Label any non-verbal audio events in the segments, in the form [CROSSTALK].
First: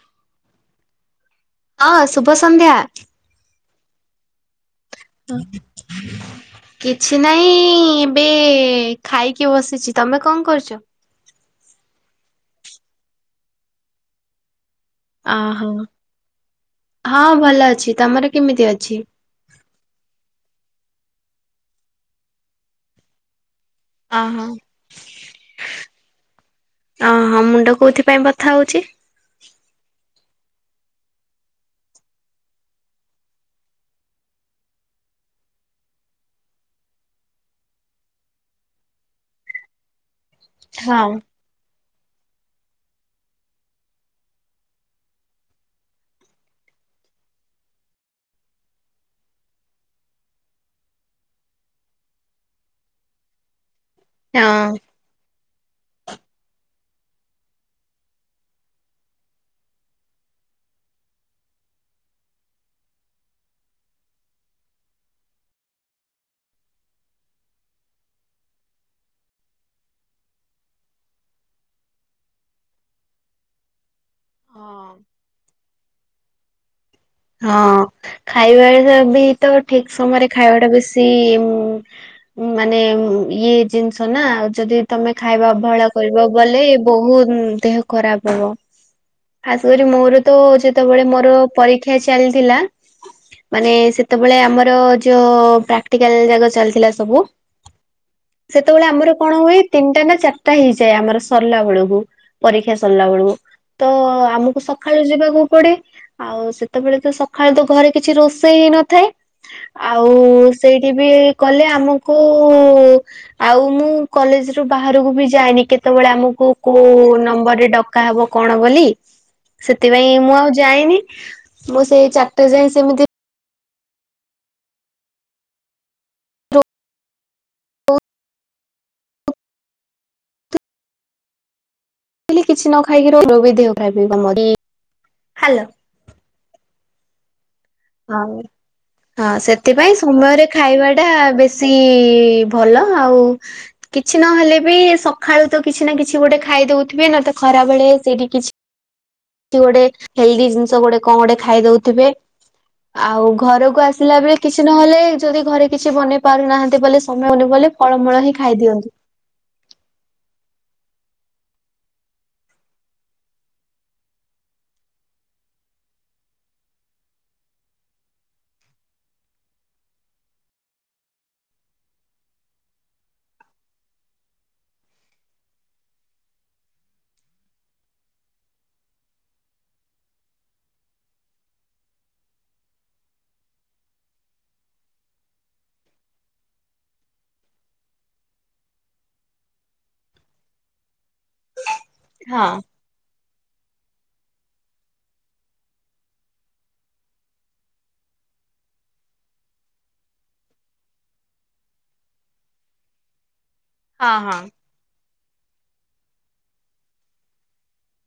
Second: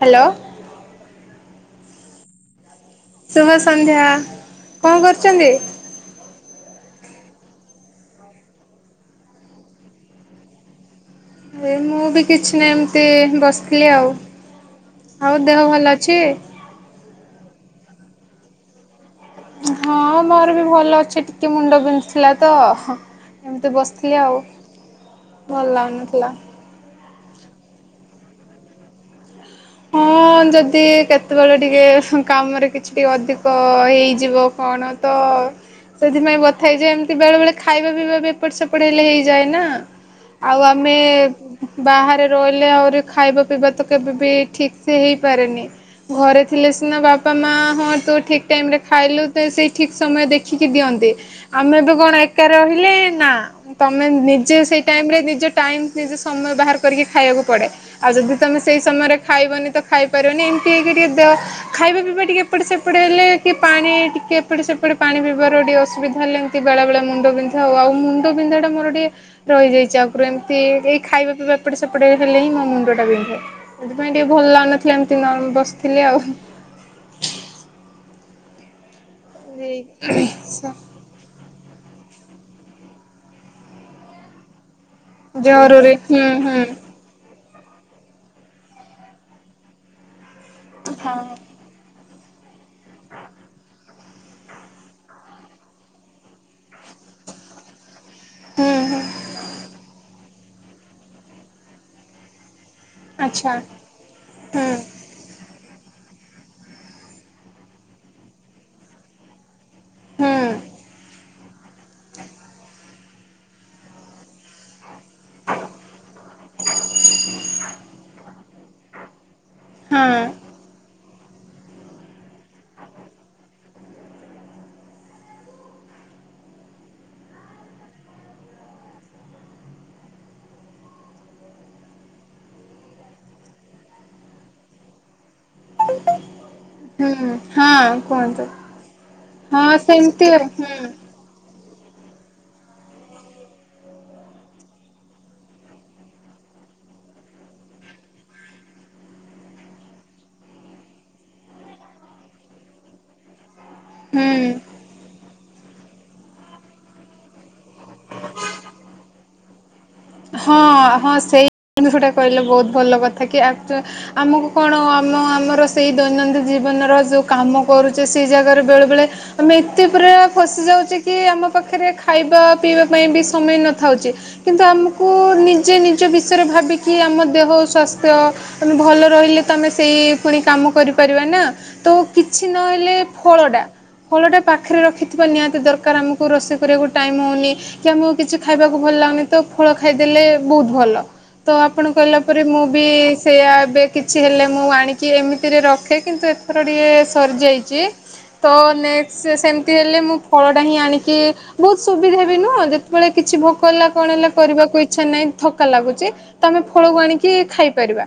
Hello. ହଁ ଶୁଭ ସନ୍ଧ୍ୟା। ଶୁଭ ସନ୍ଧ୍ୟା କଣ କରୁଛନ୍ତି? କିଛି ନାହିଁ ଏବେ ଖାଇକି ବସିଛି ତମେ କଣ କରୁଚ? ଅ ମୁଁ ବି କିଛି ନାହିଁ ଏମିତି ବସିଥିଲି ଆଉ। ଆଉ ଦେହ ଅହୋ ଭଲ ଅଛି? ହଁ ଭଲ ଅଛି ତମର କେମିତି ଅଛି? ହଁ ମୋର ବି ଭଲ ଅଛି ଟିକେ ମୁଣ୍ଡ ବିନ୍ଧୁଥିଲା ତ ହ ଏମିତି ବସିଥିଲି ଆଉ ଓହୋ। ଭଲ ଲାଗୁନଥିଲା। ଓହୋ ମୁଣ୍ଡ କୋଉଥିପାଇଁ ବଥା ହଉଚି? ହଁ ଯଦି କେତେବେଳେ ଟିକେ କାମରେ କିଛି ଟିକେ ଅଧିକ ହେଇଯିବ କଣ ତ ସେଥିପାଇଁ ବଥା ହେଇଯାଏ ଏମିତି ବେଳେ ବେଳେ ଖାଇବା ପିଇବା ଏପଟ ସେପଟ ହେଲେ ହେଇଯାଏ ନା। ଆଉ ଆମେ ହଁ ବାହାରେ ରହିଲେ ଆହୁରି ଖାଇବା ପିଇବା ତ କେବେ ବି ଠିକ୍ ସେ ହେଇପାରେନି। ଘରେ ଥିଲେ ସିନା ବାପା ମା ହଁ ତୁ ଠିକ୍ ଟାଇମ୍ ରେ ଖାଇଲୁ ତ ସେଇ ଠିକ୍ ସମୟ ଦେଖିକି ଦିଅ ନ୍ତି ଆମେ ଏବେ କଣ ଏକା ରହିଲେ ନା ତମେ ନିଜେ ହଁ। ସେଇ ଟାଇମରେ ନିଜେ ଟାଇମ୍ ନିଜେ ସମୟ ବାହାର କରିକି ଖାଇବାକୁ ପଡ଼େ ଆଉ ଯଦି ତମେ ସେଇ ସମୟରେ ଖାଇବନି ତ ଖାଇପାରିବନି ଏମିତି ହେଇକି ଟିକେ ଦେ ଖାଇବା ପିଇବା ଟିକେ ଏପଟ ସେପଟ ହେଲେ କି ପାଣି ଟିକେ କି ଏପଟେ ସେପଟ ପାଣି ପିଇବାର ଟିକେ ଅସୁବିଧା ହେଲେ ଏମତି ବେଳେ ବଳେ ମୁଣ୍ଡ ବିନ୍ଧା ହଉ ଆଉ ମୁଣ୍ଡ ବିଧା ମୋର ଟିକେ ରହିଯାଇଛି ଆଗରୁ ଏମିତି ଏଇ ଖାଇବା ପିଇବା ଏପଟେ ସେପଟେ ହେଲେ ହିଁ ମୋ ମୁଣ୍ଡ ଟା ବିନ୍ଧେ। ସେଥିପାଇଁ ଟିକେ ଭଲ ହଁ। ଲାଗୁନଥିଲା ଏମିତି ନ ବସିଥିଲି ଆଉ। ହଁ ଖାଇବା ବି ତ ଠିକ୍ ସମୟରେ ଖାଇବା ଟା ବେଶୀ ଉ ମାନେ ଇଏ ଜିନିଷ ନା ଯଦି ତମେ ଖାଇବା ଅବହେଳା ଜରୁରୀ ହୁଁ କରିବ ହୁଁ ବଲେ ବହୁ ଉ ଦେହ ଖରାପ ହବ ଖାସ୍ କରି ମୋର ତ ଯେତେବେଳେ ହଁ ମୋର ପରୀ କ୍ଷା ଚାଲିଥିଲା। ମାନେ ସେତେବେଳେ ଆମର ଯୋଉ ପ୍ରାକ୍ଟିକାଲ ଯାକ ଚାଲିଥିଲା ସବୁ। ହୁଁ ସେତେବେଳେ ହୁଁ ଆମର କଣ ହୁଏ ତିନିଟା ନା ଚାରିଟା ହେଇଯାଏ ଆମର ସରିଲା ବେଳକୁ ପରୀକ୍ଷା ସ ସରିଲା ବେଳକୁ ଆଚ୍ଛା ତ ଆମକୁ ହୁଁ ସକାଳୁ ଯିବାକୁ ପଡେ ଆଉ ସେ ସେତେବେଳେ ତ ସକାଳେ ତ ଘରେ କିଛି ରୋଷେଇ ହେଇ ନଥାଏ ଆଉ ହୁଁ ସେଇଠି ବି କଲେ ଆମକୁ ଆଉ ମୁଁ କଲେଜ ରୁ ବା ବାହାରକୁ ବି ଯାଏନି କେତେବେଳେ ଆମକୁ କୋଉ ନମ୍ବର ରେ ଡକା ହବ କଣ ବୋଲି ସେଥିପାଇଁ ହଁ ମୁଁ ଆଉ ଯାଇନି ମୁଁ ସେଇ ଚାରିଟା ଯାଏ ସେମିତି ମୁ ବି କିଛି ନଖାଇକି ମୋର ବି ଦେହ ଖରାପ ହେଇଯିବ ହ୍ୟୋଲୋ। ହୁଁ। ହଁ ହଁ ସେଥିପାଇଁ ସେମିତି ଆଉ ସମୟରେ ହୁଁ ଖାଇବା ଟା ବେଶୀ ସି ଭଲ ଆଉ କିଛି ନହେଲେ ବି ସଖାଳୁ, ତ କିଛି ନା କିଛି ଗୋଟେ ଖାଇ ଖାଇଦଉଥିବେ, ନା ତ ଖରାବେଳେ ସେଇଟି କିଛି କି ଗୋଟେ ହେଲ୍ଦି ଜିନିଷ ଗୋଟେ, କଣ ଗୋଟେ ଖାଇ ଦୋଉଥିବେ। ଆଉ, ଘରକୁ ଆସିଲା ବେଳେ ହୁଁ କିଛି ନହେଲେ ଯଦି ଘରେ କିଛି ବନେଇ ପାରୁନାହାନ୍ତି ବୋଲେ ସମୟ ହେଉନି ବୋଲେ ଫଳମୂଳ ହିଁ ଖାଇ ଦିଅନ୍ତି। ହଁ, ହଁ ସେଇ ଦିନସଟା କହିଲ ବହୁତ୍ ଭଲ କଥା କି ଆ ଆମକୁ କଣ? ମୁଁ ଆମର ସେଇ ଦୈନଦି ଜୀବନର ଯୋଉ କାମ କରୁଛେ। ସେଇ ଜାଗାରେ ବେଳେ ବେଳେ ଆମେ ଏତେ ପୁରା ଫସି ଯାଉଛି କି ଆମ ପାଖରେ ଖାଇବା ପିଇବା ପାଇଁ ବି ସମୟ ନଥାଉଛି। କିନ୍ତୁ ଆମ କୁ, ନିଜେ ନିଜ ବିଷୟରେ ଭାବିକି ଆମ ଦେହ ସ୍ୱାସ୍ଥ୍ୟ, ଆମେ ଭଲ ରହିଲେ ତ ଆମେ ସେଇ ପୁଣି କାମ କରିପାରିବା ନା, ତ କିଛି ନହେଲେ ଫଳ ଟା ଫଳ ଟା ପାଖରେ ରଖିଥିବା ନିହାତି ଦରକାର। ଆମକୁ ରୋଷେଇ କରିବାକୁ ଟାଇମ୍ ହଉନି କି ଆମକୁ କିଛି ଖାଇବାକୁ ଭଲ [UNINTELLIGIBLE] ତ ଫଳ ଖାଇଦଲେ ବହୁତ୍ ଭଲ, ତ ଆପଣ କହିଲା ପରେ ହଁ ମୁଁ ବି ସେଇଆ, ଏବେ କିଛି ହେଲେ ମୁଁ ଆଣିକି ଏମିତିରେ ରଖେ କିନ୍ତୁ ଏଥର ଟିକଏ ସରିଯାଇଛି। ତ ନେକ୍ସ୍, ସେମିତି ହେଲେ ମୁଁ ଫଳ ଟା ହିଁ ଆଣିକି ବହୁତ ସୁବିଧା ବି ନା, ଯେତେବେଳେ କିଛି ଭୋ [UNINTELLIGIBLE] କଣ ହଁ ହେଲା? ହଁ। ଇଛା ନାଇଁ ଥକା ଲାଗୁଛି, ତ ଆମେ ଫଳ ଆଣିକି ଖାଇପାରିବା।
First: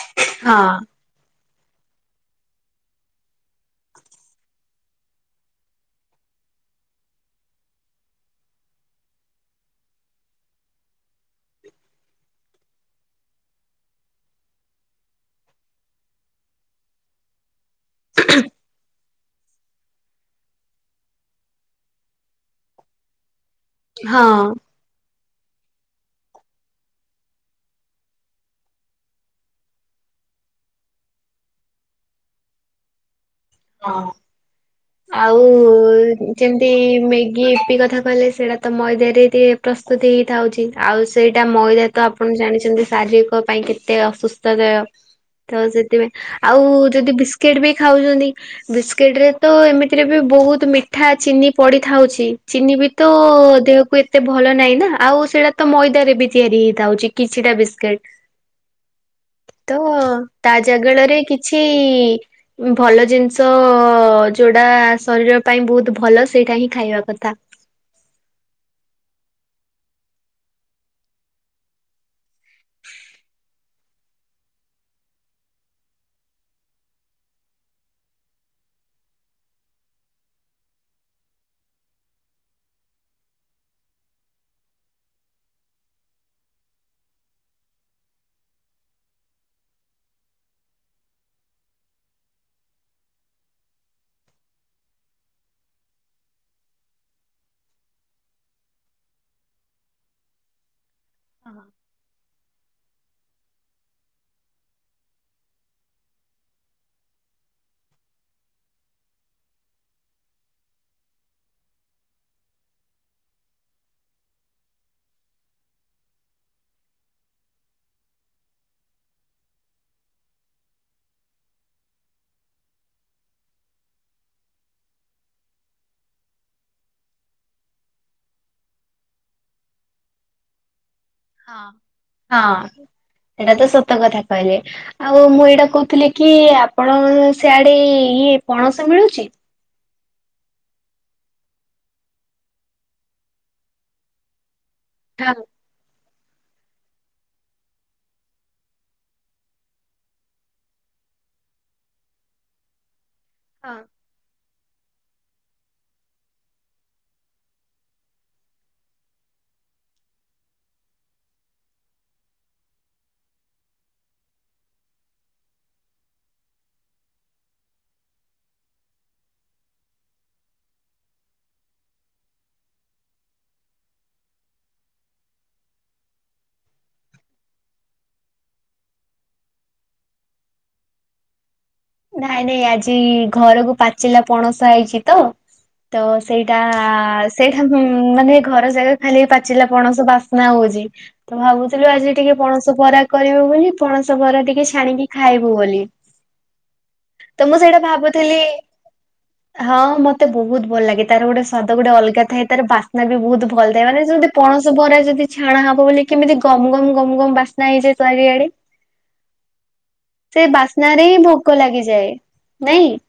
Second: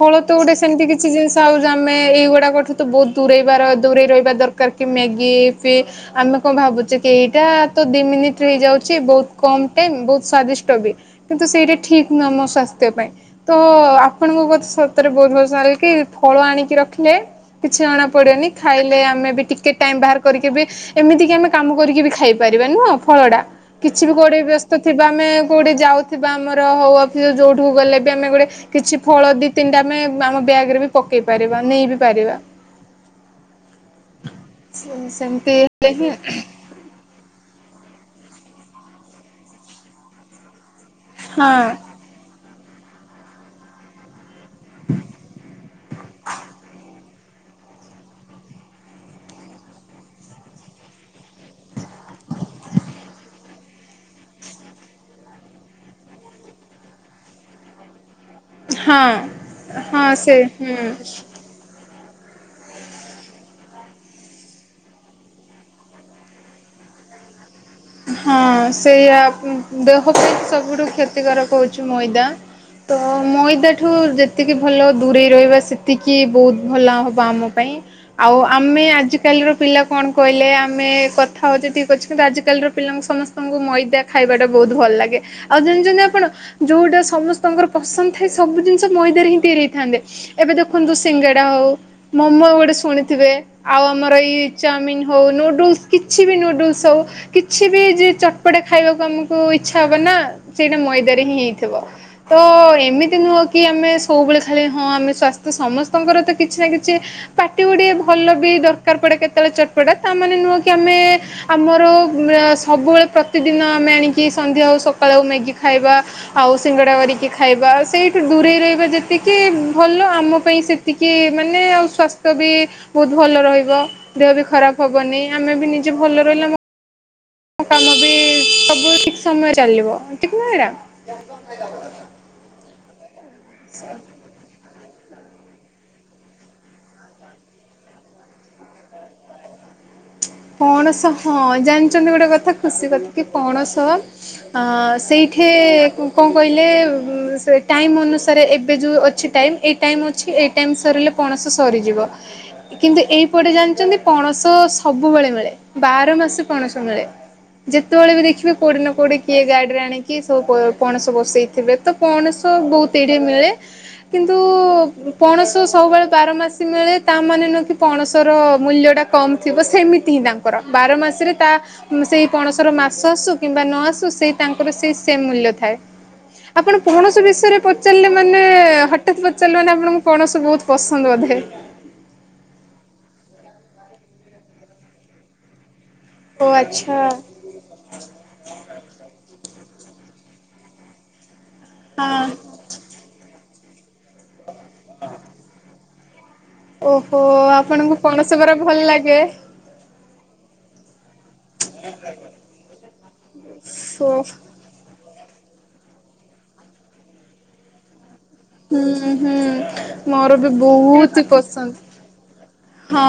ଫଳ ତ ଗୋଟେ ସେମିତି ହଁ କିଛି [UNINTELLIGIBLE] [UNINTELLIGIBLE] ଆମେ ଏଇଗୁଡାକଠୁ ତ ବହୁତ ଦରେଇ ବାର ଦୂରେଇ ରହିବା ଦରକାର, କି ମ୍ୟାଗି [UNINTELLIGIBLE] ଆମେ କଣ ଭାବୁଛେ କି? ଏଇଟା ତ ଦି ମିନିଟରେ ହେଇଯାଉଛି ବହୁତ କମ ଟାଇମ ବହୁତ ସ୍ଵାଦିସ୍ [UNINTELLIGIBLE] କିନ୍ତୁ ସେଇଟା ଠିକ ନୁହଁ ମୋ ସ୍ବାସ୍ଥ୍ୟ ପାଇଁ, ତ ଆପଣଙ୍କ [UNINTELLIGIBLE] ସତରେ ବୋଧ୍ ହୁଏ [UNINTELLIGIBLE] ଫଳ ଆଣିକି ରଖିଲେ କିଛି ଜଣା ପଡିବନି, ଖାଇଲେ ଆମେ ଟିକେ ଟାଇମ ବାହାର କରିକି ବି, ଏମିତି କି ଆମେ କାମ କରିକି ବି ଖାଇପାରିବା ନୁହଁ ଫଳ ଟା। କିଛି ବି କୁଆଡେ ହଁ। ବ୍ୟସ୍ତ ଥିବା ଆମେ [UNINTELLIGIBLE] ଯାଉଥିବା ଆମର ହଉ ଅଫିସ ଯୋଉଠିକୁ ଗଲେ, ବି ଆମେ ଗୋଟେ କିଛି ଫଳ, ଦି ତିନଟା ଆମେ [UNINTELLIGIBLE] ରେ ବି ପକେଇ ପାରିବା, ନେଇ ବିି ପାରିବା। ହଁ, ଆଉ ସେମିତି ହେଲେ ହିଁ ଯେମିତି ମେଗି [UNINTELLIGIBLE] କଥା କହିଲେ ସେଇଟା ତ ମଇଦାରେ ପ୍ରସ୍ତୁତି ହେଇଥାଉଛି। ଆଉ ସେଇଟା ହଁ ମଇଦା ତ ଆପଣ ଜାଣି ଶାରୀରିକ ପାଇଁ କେତେ ଅସୁସ୍ଥତା ତ ସେଥିପାଇଁ, ଆଉ ଯଦି ବିସ୍କିଟ୍ ବି ଖାଉଛନ୍ତି, ବିସ୍କିଟ୍ ରେ ତ ଏମିତିରେ ବି ବହୁତ ମିଠା ଚିନି ପଡିଥାଉଛି। ଚିନି ବି ତ ଦେହକୁ ଏତେ ଭ [UNINTELLIGIBLE] ନାହିଁ ନା ଆଉ ସେଇଟା ତ ମଇଦାରେ ବି ତିଆରି ହେଇଥାଉଛି। କିଛିଟା ବିସ୍କିଟ୍ ତ, ହଁ ହଁ ସେ ତା ହୁଁ ଜାଗାଳରେ କିଛି ଭଲ ଜିନିଷ ଯୋଉଟା ଶରୀର ପାଇଁ ବହୁତ୍ ଭଲ, ସେଇଟା ହିଁ ଖାଇବା କଥା। ହଁ ସେଇଆ, ଦେହ ପାଇଁ ସବୁଠୁ କ୍ଷତିକାରକ ହଉଛି ମଇଦା। ତ ମଇଦା ଠୁ ଯେତିକି ଭଲ ଦୂରେଇ ରହିବା, ସେତିକି ବହୁତ ଭଲ ହବ ଆମ ପାଇଁ। ଆଉ ଆମ୍ [UNINTELLIGIBLE] ଆଜି କାଲି ର ପିଲା କଣ କହିଲେ? ଆମେ କଥା ହଉଛେ ଟିକେ ପଛକୁ ତ ଆଜି କାଲିର ପିଲାଙ୍କୁ ସମସ୍ତଙ୍କୁ ମଇଦା ଖାଇବାଟା ବହୁତ ଭଲ ଲାଗେ। ଆଉ ଜାଣିଛନ୍ତି ଆପଣ, ଯୋଉଟା ସମସ୍ତଙ୍କର ପସନ୍ଦ ଥାଏ, ସବୁ ଜିନିଷ ମଇଦାରେ ହିଁ ତିଆରି ହେଇଥାନ୍ତି। ଏବେ ଦେଖନ୍ତୁ ସିଙ୍ଗେଡା ହଉ ମୋମୋ ଗୋଟେ ଶୁଣିଥିବେ, ଆଉ ଆମର ଏଇ ଚାଉମିନ୍ ହଉ ନୁଡୁଲସ୍ କିଛି ବି ନୁଡୁଲସ୍ ହଉ କିଛି ବି ଯ ଚଟପଟା ଖାଇବାକୁ ଆମକୁ ଇଛା ହବ ନା, ସେଇଟା ମଇଦାରେ ହିଁ ହେଇଥିବ। ତ ଏମିତି ନୁହଁ କି ଆମେ ସବୁବେଳେ ଖାଲି ହଁ, ଆମେ ସ୍ୱାସ୍ଥ୍ୟ ସମସ୍ତଙ୍କର ତ କିଛି ନା କିଛି ପାଟି ଗୁଟେ ଭଲ ବି ଦରକାର ପଡେ, କେତେବେଳେ ଚଟପଟା ତା ମାନେ ନୁହଁ କି, ଆମେ ଆମର ସବୁବେଳେ ପ୍ରତିଦିନ ଆମେ ଆଣିକି ସନ୍ଧ୍ୟା ହଉ ସକାଳୁ ହଉ ମ୍ୟାଗି ଖାଇବା। ଆଉ ସିଙ୍ଗଡ଼ା [UNINTELLIGIBLE] ଖାଇବା, ସେଇଠୁ ଦୂରେଇ ରହିବା ଯେତିକି ଭଲ ଆମ ପାଇଁ ସେତିକି ମାନେ ଆଉ [UNINTELLIGIBLE] ବି ବହୁତ ଭଲ ରହିବ ଦେହ ବି ଖରାପ ହବନି, ଆମେ ବି ନିଜେ ଭଲ ରହିଲେ କାମ ବି ସବୁ ଠିକ୍ ସମୟରେ ଚାଲିବ। ଠିକ୍ ନୁହେଁ ଏଡା ହଁ, ହଁ। ଏଇଟା ତ ସତ କଥା କହିଲେ। ଆଉ ମୁଁ ଏଇଟା କହୁଥିଲି କି ଆପଣ କ ସେଆଡେ ଇଏ ପଣସ ମିଳୁଛି ପଣସ ହଁ ଜାଣିଛନ୍ତି, ଗୋଟେ କଥା ଖୁସି କଥା, କି ପଣସ ଅ ହଁ ସେଇଠି କଣ କହିଲେ- ସେ ଟାଇମ୍ ଅନୁସାରେ ଏବେ ଯେଉଁ ଅଛି ଟାଇମ୍, ଏ ଟାଇମ୍ ଅଛି, ଏ ଟାଇମ୍ ସରିଲେ ପଣସ ସରିଯିବ, କିନ୍ତୁ ଏଇପଟେ ହଁ। ଜାଣିଛନ୍ତି ପଣସ ସବୁ ସବୁବେଳେ ମିଳେ ବାର ମାସ ପଣସ ମିଳେ। ଯେତେବେଳେ ବି ଦେଖିବେ କୋଉଠି ନା କୋଉଠି କିଏ ଗାଡିରେ ଆଣିକି ସବୁ ପଣସ ବସେଇଥିବେ ତ କଣ? ସ ବହୁତ ଏଇଠି ମିଳେ। କିନ୍ତୁ ପଣସ ସବୁବେଳେ ବାର ମାସ ମିଳେ ତା ମାନେ ନୁହେ କି ପଣସର ମୂଲ୍ୟ ଟା କମ ଥିବ ସେମୀତି। ଦିଅନ୍ତି ତାଙ୍କର ବାର ମାସରେ ତା ସେଇ ପଣସର ମାସ ଆସୁ କିମ୍ବା ନ ଆସୁ ସେଇ ତାଙ୍କର ସେଇ ସେମ୍ ମୂଲ୍ୟ ଥାଏ। ଆପଣ କୌଣସି ବିଷୟରେ ପଚାରିଲେ ମାନେ ହଠାତ ପଚାରିଲେ ମାନେ ଆପଣଙ୍କୁ କୌଣସି ବହୁତ ପସନ୍ଦ ବୋଧେ ହ ନାଇଁ ନାଇଁ ଆଜି ଘରକୁ ପାଚିଲା ପଣସ ଆଇଚି ତ। ତ ଓ ସେଇଟା ଆଚ୍ଛା। ସେଇଟାଁ ମାନେ ଘର ଜାଗା ଖାଲି ପା ଆଚିଲା ପଣସ ବାସ୍ନା ହଉଛି ତ ଭାବୁଥିଲୁ ଆଜି ଟିକେ ହଁ ପଣସ ବରା କରିବ ବୋଲି ପଣସ ବରା ଟିକେ ଛାଣିକି ଖାଇବୁ ବୋଲି ଓହୋ ତ ମୁଁ ସେଇଟା ଆପଣଙ୍କୁ ପଣସ ଭାବୁଥିଲି ପରା ଭଲ ଲାଗେ। ହଁ ମତେ ବହୁତ ଭଲ ଲାଗେ। ତାର ଗୋଟେ ସ୍ୱାଦ ଗୋଟେ ଅଲଗା ଥାଏ ତାର ବାସ୍ନା ବି ବହୁତ ଭଲ ଥାଏ ମାନେ ଓଃ। ଯେମତି ପଣସ ବରା ଯଦି ଛଣା ହବ ବୋଲି କେମିତି ଗମ ଗମ ଗମ ଗମ ବାସ୍ନା ହେଇଯାଏ। ଚାରିଆଡେ ହୁଁ ହୁଁ ମୋର ସେ ବି ବାସ୍ନାରେ ହିଁ ବହୁତ କଷ୍ଟ। ଭୋକ ଲାଗିଯାଏ। ନାଇଁ। ହଁ।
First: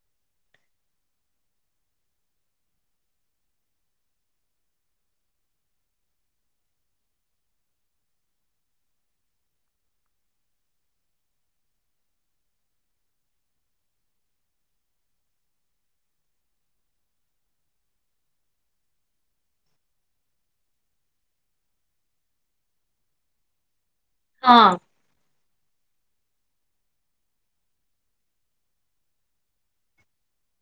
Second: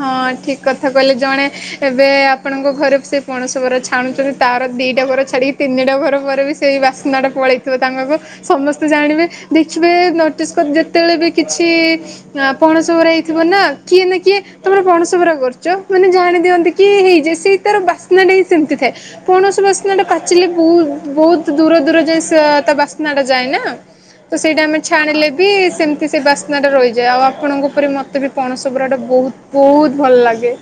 ହଁ ଠିକ କଥା କହିଲେ ଜଣେ ଏବେ ଆପଣଙ୍କ ଘରେ ସେ ପଣସ ବରା ଛାଣୁଛନ୍ତି ତାର। ଦିଟା ଘର ଛାଡିକି ତିନିଟା ଘର ପରେ ବି ସେଇ ବାସ୍ନାଟା ପଳେଇଥିବ ତାଙ୍କ ସମସ୍ତେ ଜାଣିବେ ଦେଖୀ ଏବେ ନୋଟିସ୍ କରି ଯେତେବେଳେ ବି କିଛି ଆପଣ ସବୁରେ ହେଇଥିବ ନା। କିଏ ନା କିଏ ତମର ପଣସ ବରା କରୁଛ ମାନେ ଜାଣି ଦିଅନ୍ତି କି ହେଇଯାଏ ସେଇ ତାର ବାସ୍ନାଟ ସେମିତି ଥାଏ। ପଣସ ବାସ୍ନାଟା ପାଚିଲେ ବହୁ ବହୁତ ଦୂର ଦୂର ଯାଇଏ ତା ବାସ୍ନା ଟା ଯାଏ ନା। ତ ସେଇଟା ହଁ। ଆମେ ଛାଣିଲେ ବି ସେମିତି ସେ ବାସ୍ନା ଟା ରହିଯାଏ ଆଉ ଆପଣଙ୍କ ଉପରେ ମତେ ବି ପଣସ ସବୁୁରାଟା ବହୁତ ବହୁତ ଭଲ ଲାଗେ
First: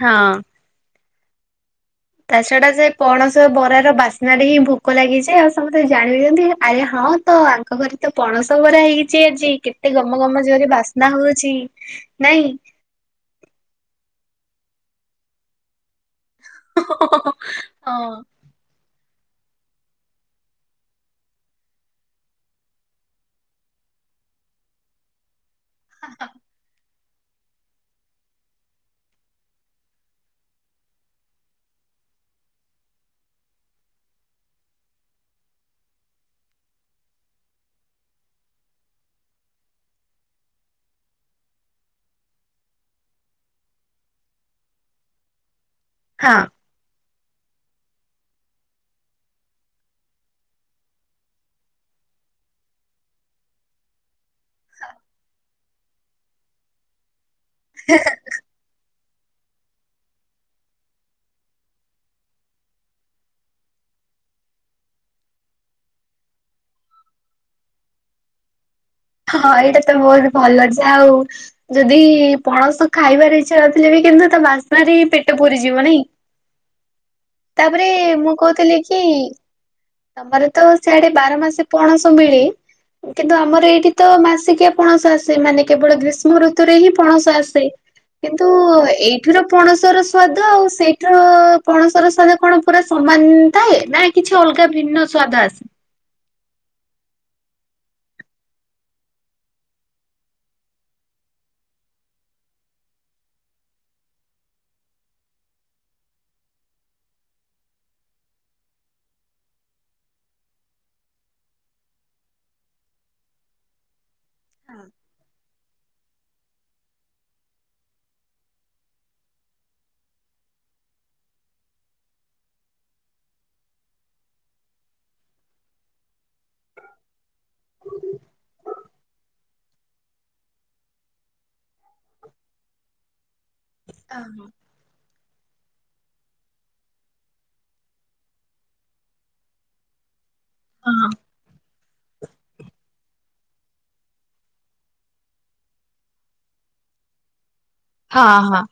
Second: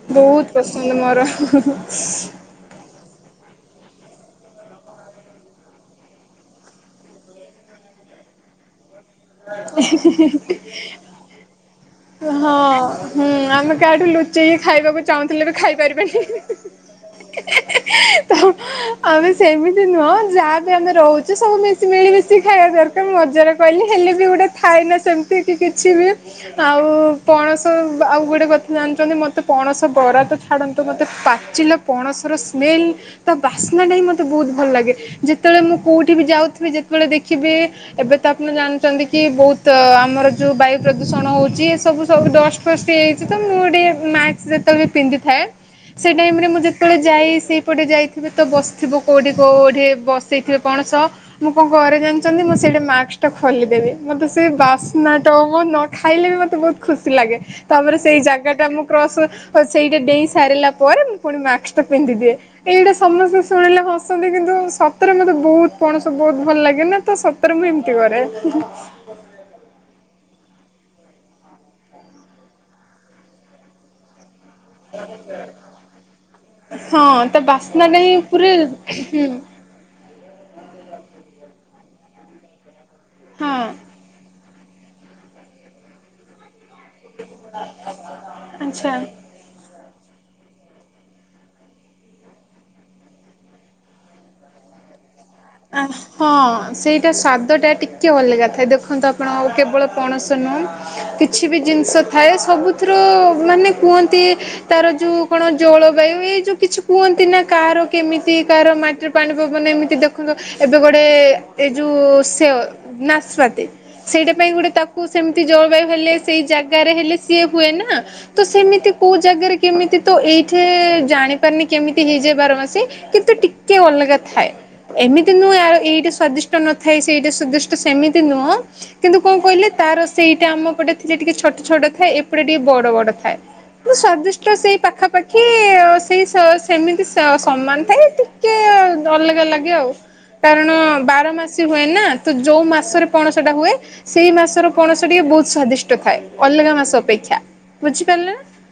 ହଁ। ବହୁତ ପସନ୍ଦ ମୋର। ତା ଛଡା ସେ ପଣସ ବରାର ବାସ୍ନାଟି ହିଁ ଭୋକ ଲାଗିଯାଏ ଆଉ ସମସ୍ତେ ଜାଣଛନ୍ତି ଆରେ ହଁ। ହଁ ତ ଆଙ୍କ ଘରେ ତ ପଣସ ବରା ହେଇଛି। ଆଜି କେତେ ଗମ ଗମ ଜୋରେ ବାସ୍ନା ହଉଛି। ନାଇଁ। ହଁ ହୁଁ ଆମେ କାଠୁ ଲୁଚି। ଯେ ଖାଇବାକୁ ଚାହୁଁଥିଲେ ବି ଖାଇପାରିବେନି ହଁ। ତ। ଆମେ ସେମିତି ନୁହଁ ଯାହାବି ଆମେ ରହୁଛୁ ସବୁ ମିଳି ମିଶି ଖାଇବା ଦରକାର ମଜାରେ କହିଲି। ହେଲେ ବି ଗୋଟେ ଥାଏ ନା ସେମିତିକ କିଛି ବି ଆଉ ପଣସ ଆଉ ଗୋଟେ କଥା ଜାଣିଛନ୍ତି ମୋତେ ପଣସ ବରା ତ ଛାଡ଼ନ୍ତୁ ମୋତେ ପାଚିଲା ପଣସ ର ସ୍ମେଲ ତା ବାସ୍ନାଟା ହି ମୋତେ ବହୁତ ଭଲ ଲାଗେ ଯେତେବେଳେ ମୁଁ କଉଠି ବି ଯାଉଥିବି ଯେତେବେଳେ ଦେଖୀ କେବେ ଏବେ ତ ଆପଣ ଜାଣି ଛନ୍ତି ବହୁତ ଆମର ଯୋଉ ବାୟୁ ପ୍ରଦୂଷଣ ହଉଛି ଏ ସବୁ ସବୁ ଡଷ୍ଟ ଫଷ୍ଟ ହେଇଯାଇଛି ତ ମୁଁ ଏଠି କେବେ ମାସ୍କ ଯେତେ ବେଳେ ବି ପିନ୍ଧିଥାଏ ସେ ଟାଇ ହଁ। ମୁଁ ଯେତବେଳେ ଯାଇ ସେଇପଟେ ଯାଇଥିବେ ତ ବସିଥିବ କୋଉଠି କୋଉଠି ବସେଇଥିବେ ପଣସ କଣ ସହ ମୁଁ କଣ ଘରେ ଜାଣିଛନ୍ତି? ମୁଁ ସେଟା ମାସ୍କ ଟା ଖୋଲିଦେବି ମୋତେ ସେ ବାସ୍ନାଟା ନ ଖାଇଲେ ବି ମୋତେ ବହୁତ ଖୁସି ଲାଗେ। ତାପରେ ସେଇ ଜାଗା ଟା ମୁଁ କ୍ରସ କରୁଛି। ସେଇଟା ଡେଇ ସାରିଲା ପରେ ମୁଁ ପୁଣି ମାସ୍କ ଟା ପିନ୍ଧି ଦିଏ ଏଇଟା ସମସ୍ତେ ଶୁଣିଲେ ହସନ୍ତି। କିନ୍ତୁ ସତରେ ମତେ ବହୁତ ପଣସ ବହୁତ ଭଲ ଲାଗେ ନା ତ ସତରେ ମୁଁ ଏମିତି କରେ। ହଁ ଏଇଟା ତ ବହୁତ ଭଲ। ଯାଉ ଯଦି ପଣସ ଖାଇବାର ଇଚ୍ଛା ନଥିଲେ ବି କିନ୍ତୁ ତା ବାସ୍ନା ପେଟ ପୁରିଯିବ ନାଇଁ। ହଁ ତା ତାପରେ ବାସ୍ନାଟା ହିଁ ମୁଁ ପୁରା କହୁଥିଲି କି ତମର ତ ସିଆଡେ ବାର ମାସ ପଣସ ମିଳି କିନ୍ତୁ ହଁ ଆମର ଏଇଠି ତ ମାସିକିଆ ପଣସ ଆସେ ମାନେ କେବଳ ଗ୍ରୀଷ୍ମ ଋତୁ ରେ ହିଁ ପଣସ ଆସେ କିନ୍ତୁ ଆଚ୍ଛା ଏଇଠିର ପଣସର ସ ସ୍ଵାଦ ଆଉ ସେଇଠିର ପଣସର ସ୍ଵାଦ କଣ ପୁରା ସମାନ ଥାଏ ନା କିଛି ଅଲଗା ଭିନ୍ନ ସ୍ଵାଦ ଆସେ? ହଁ ସେଇ ସ୍ଵାଦ ଟା ଟିକେ ଅଲଗା ଥାଏ ଦେଖନ୍ତୁ ଆପଣ କେବଳ ପଣସ ନୁହେଁ କିଛି ବି ଜିନିଷ ଥାଏ ସବୁଥିର ମାନେ କୁହନ୍ତି ତାର ଯୋଉ କଣ ଜଳବାୟୁ ଏଇ ଯୋଉ କିଛି କୁହ କହ ନା କାହାର କେମିତି କାହାର ମାଟିର ପାଣି ପବନ ଏମିତି ଦେଖ ଦେଖନ୍ତୁ ଏବେ ଗୋଟେ ଏଇ ଯୋଉ ସେ ନାସ୍ପାତି ସେଇଟା ପାଇଁ ଗୋଟେ ତାକୁ ସେମିତି ଜଳବାୟୁ ହେଲେ ସେଇ ଜାଗାରେ ହେଲେ ସିଏ ହୁଏ ନା ତ ସେମିତି କୋଉ ଜାଗାରେ କେମତି ତ ଏଇଠେ ଜାଣିପାରିନି କେମିତି ହେଇଯାଇ ବାର ମାସୀ କିନ୍ତୁ ଟିକେ ଅଲଗା ଥାଏ। ଏମିତି ନୁହେଁ ଆଉ ଏଇଟା ସ୍ଵାଦିଷ୍ଟ ନଥାଏ ସେଇଟା ସ୍ଵାଦିଷ୍ଟ ସେମିତି ନୁହଁ କିନ୍ତୁ କଣ କହିଲେ ତାର ସେଇଟା ଆମ ପଟେ ଥିଲେ ଟିକେ ଛୋ ଛୋଟ ଥାଏ ଏପଟେ ଟିକେ ବଡ ବଡ ଥାଏ ହଁ ସ୍ଵାଦିଷ୍ଟ ସେଇ ପାଖାପାଖି କି ସେଇ ସେମିତି ସମାନ ଥାଏ ଟିକେ ଅଲଗା ଅଲଗା ଆଉ କାରଣ ବାର ମାସ ହୁଏ ନା ତ ଯୋଉ ମାସରେ ପଣସ ଟା ହୁଏ ସେଇ ମାସର ପଣସ ଟିକେ ବହୁତ ସ୍ଵାଦିଷ୍ଟ ଥାଏ ଅଲଗା ମାସ ଅପେକ୍ଷା ବୁଝିପାରିଲେନା ହଁ ହଁ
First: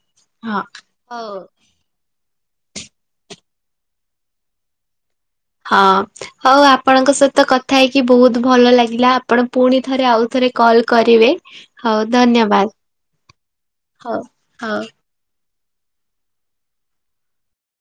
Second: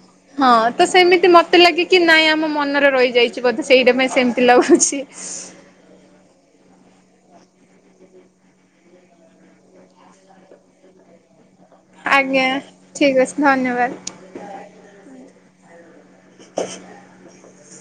ହଁ ତ ସେମିତି ମତେ ଲାଗେ କି ନାଇଁ ଆମ ମନରେ ରହିଯାଇଛି ବୋଧେ ସେଇଟା ପାଇଁ ସେମତି ଲାଗୁଛି। ହ ହଉ ଆପଣଙ୍କ ସହିତ କଥା ହେଇକି ବହୁତ ଭଲ ଲାଗିଲା ଆପଣ ପୁଣି ଥରେ ଆଉ ଥରେ କଲ କରିବେ ହଉ ଆଜ୍ଞା ଧନ୍ୟବାଦ ଠିକ ଅଛି ଧନ୍ୟବାଦ। ହଉ ହଉ-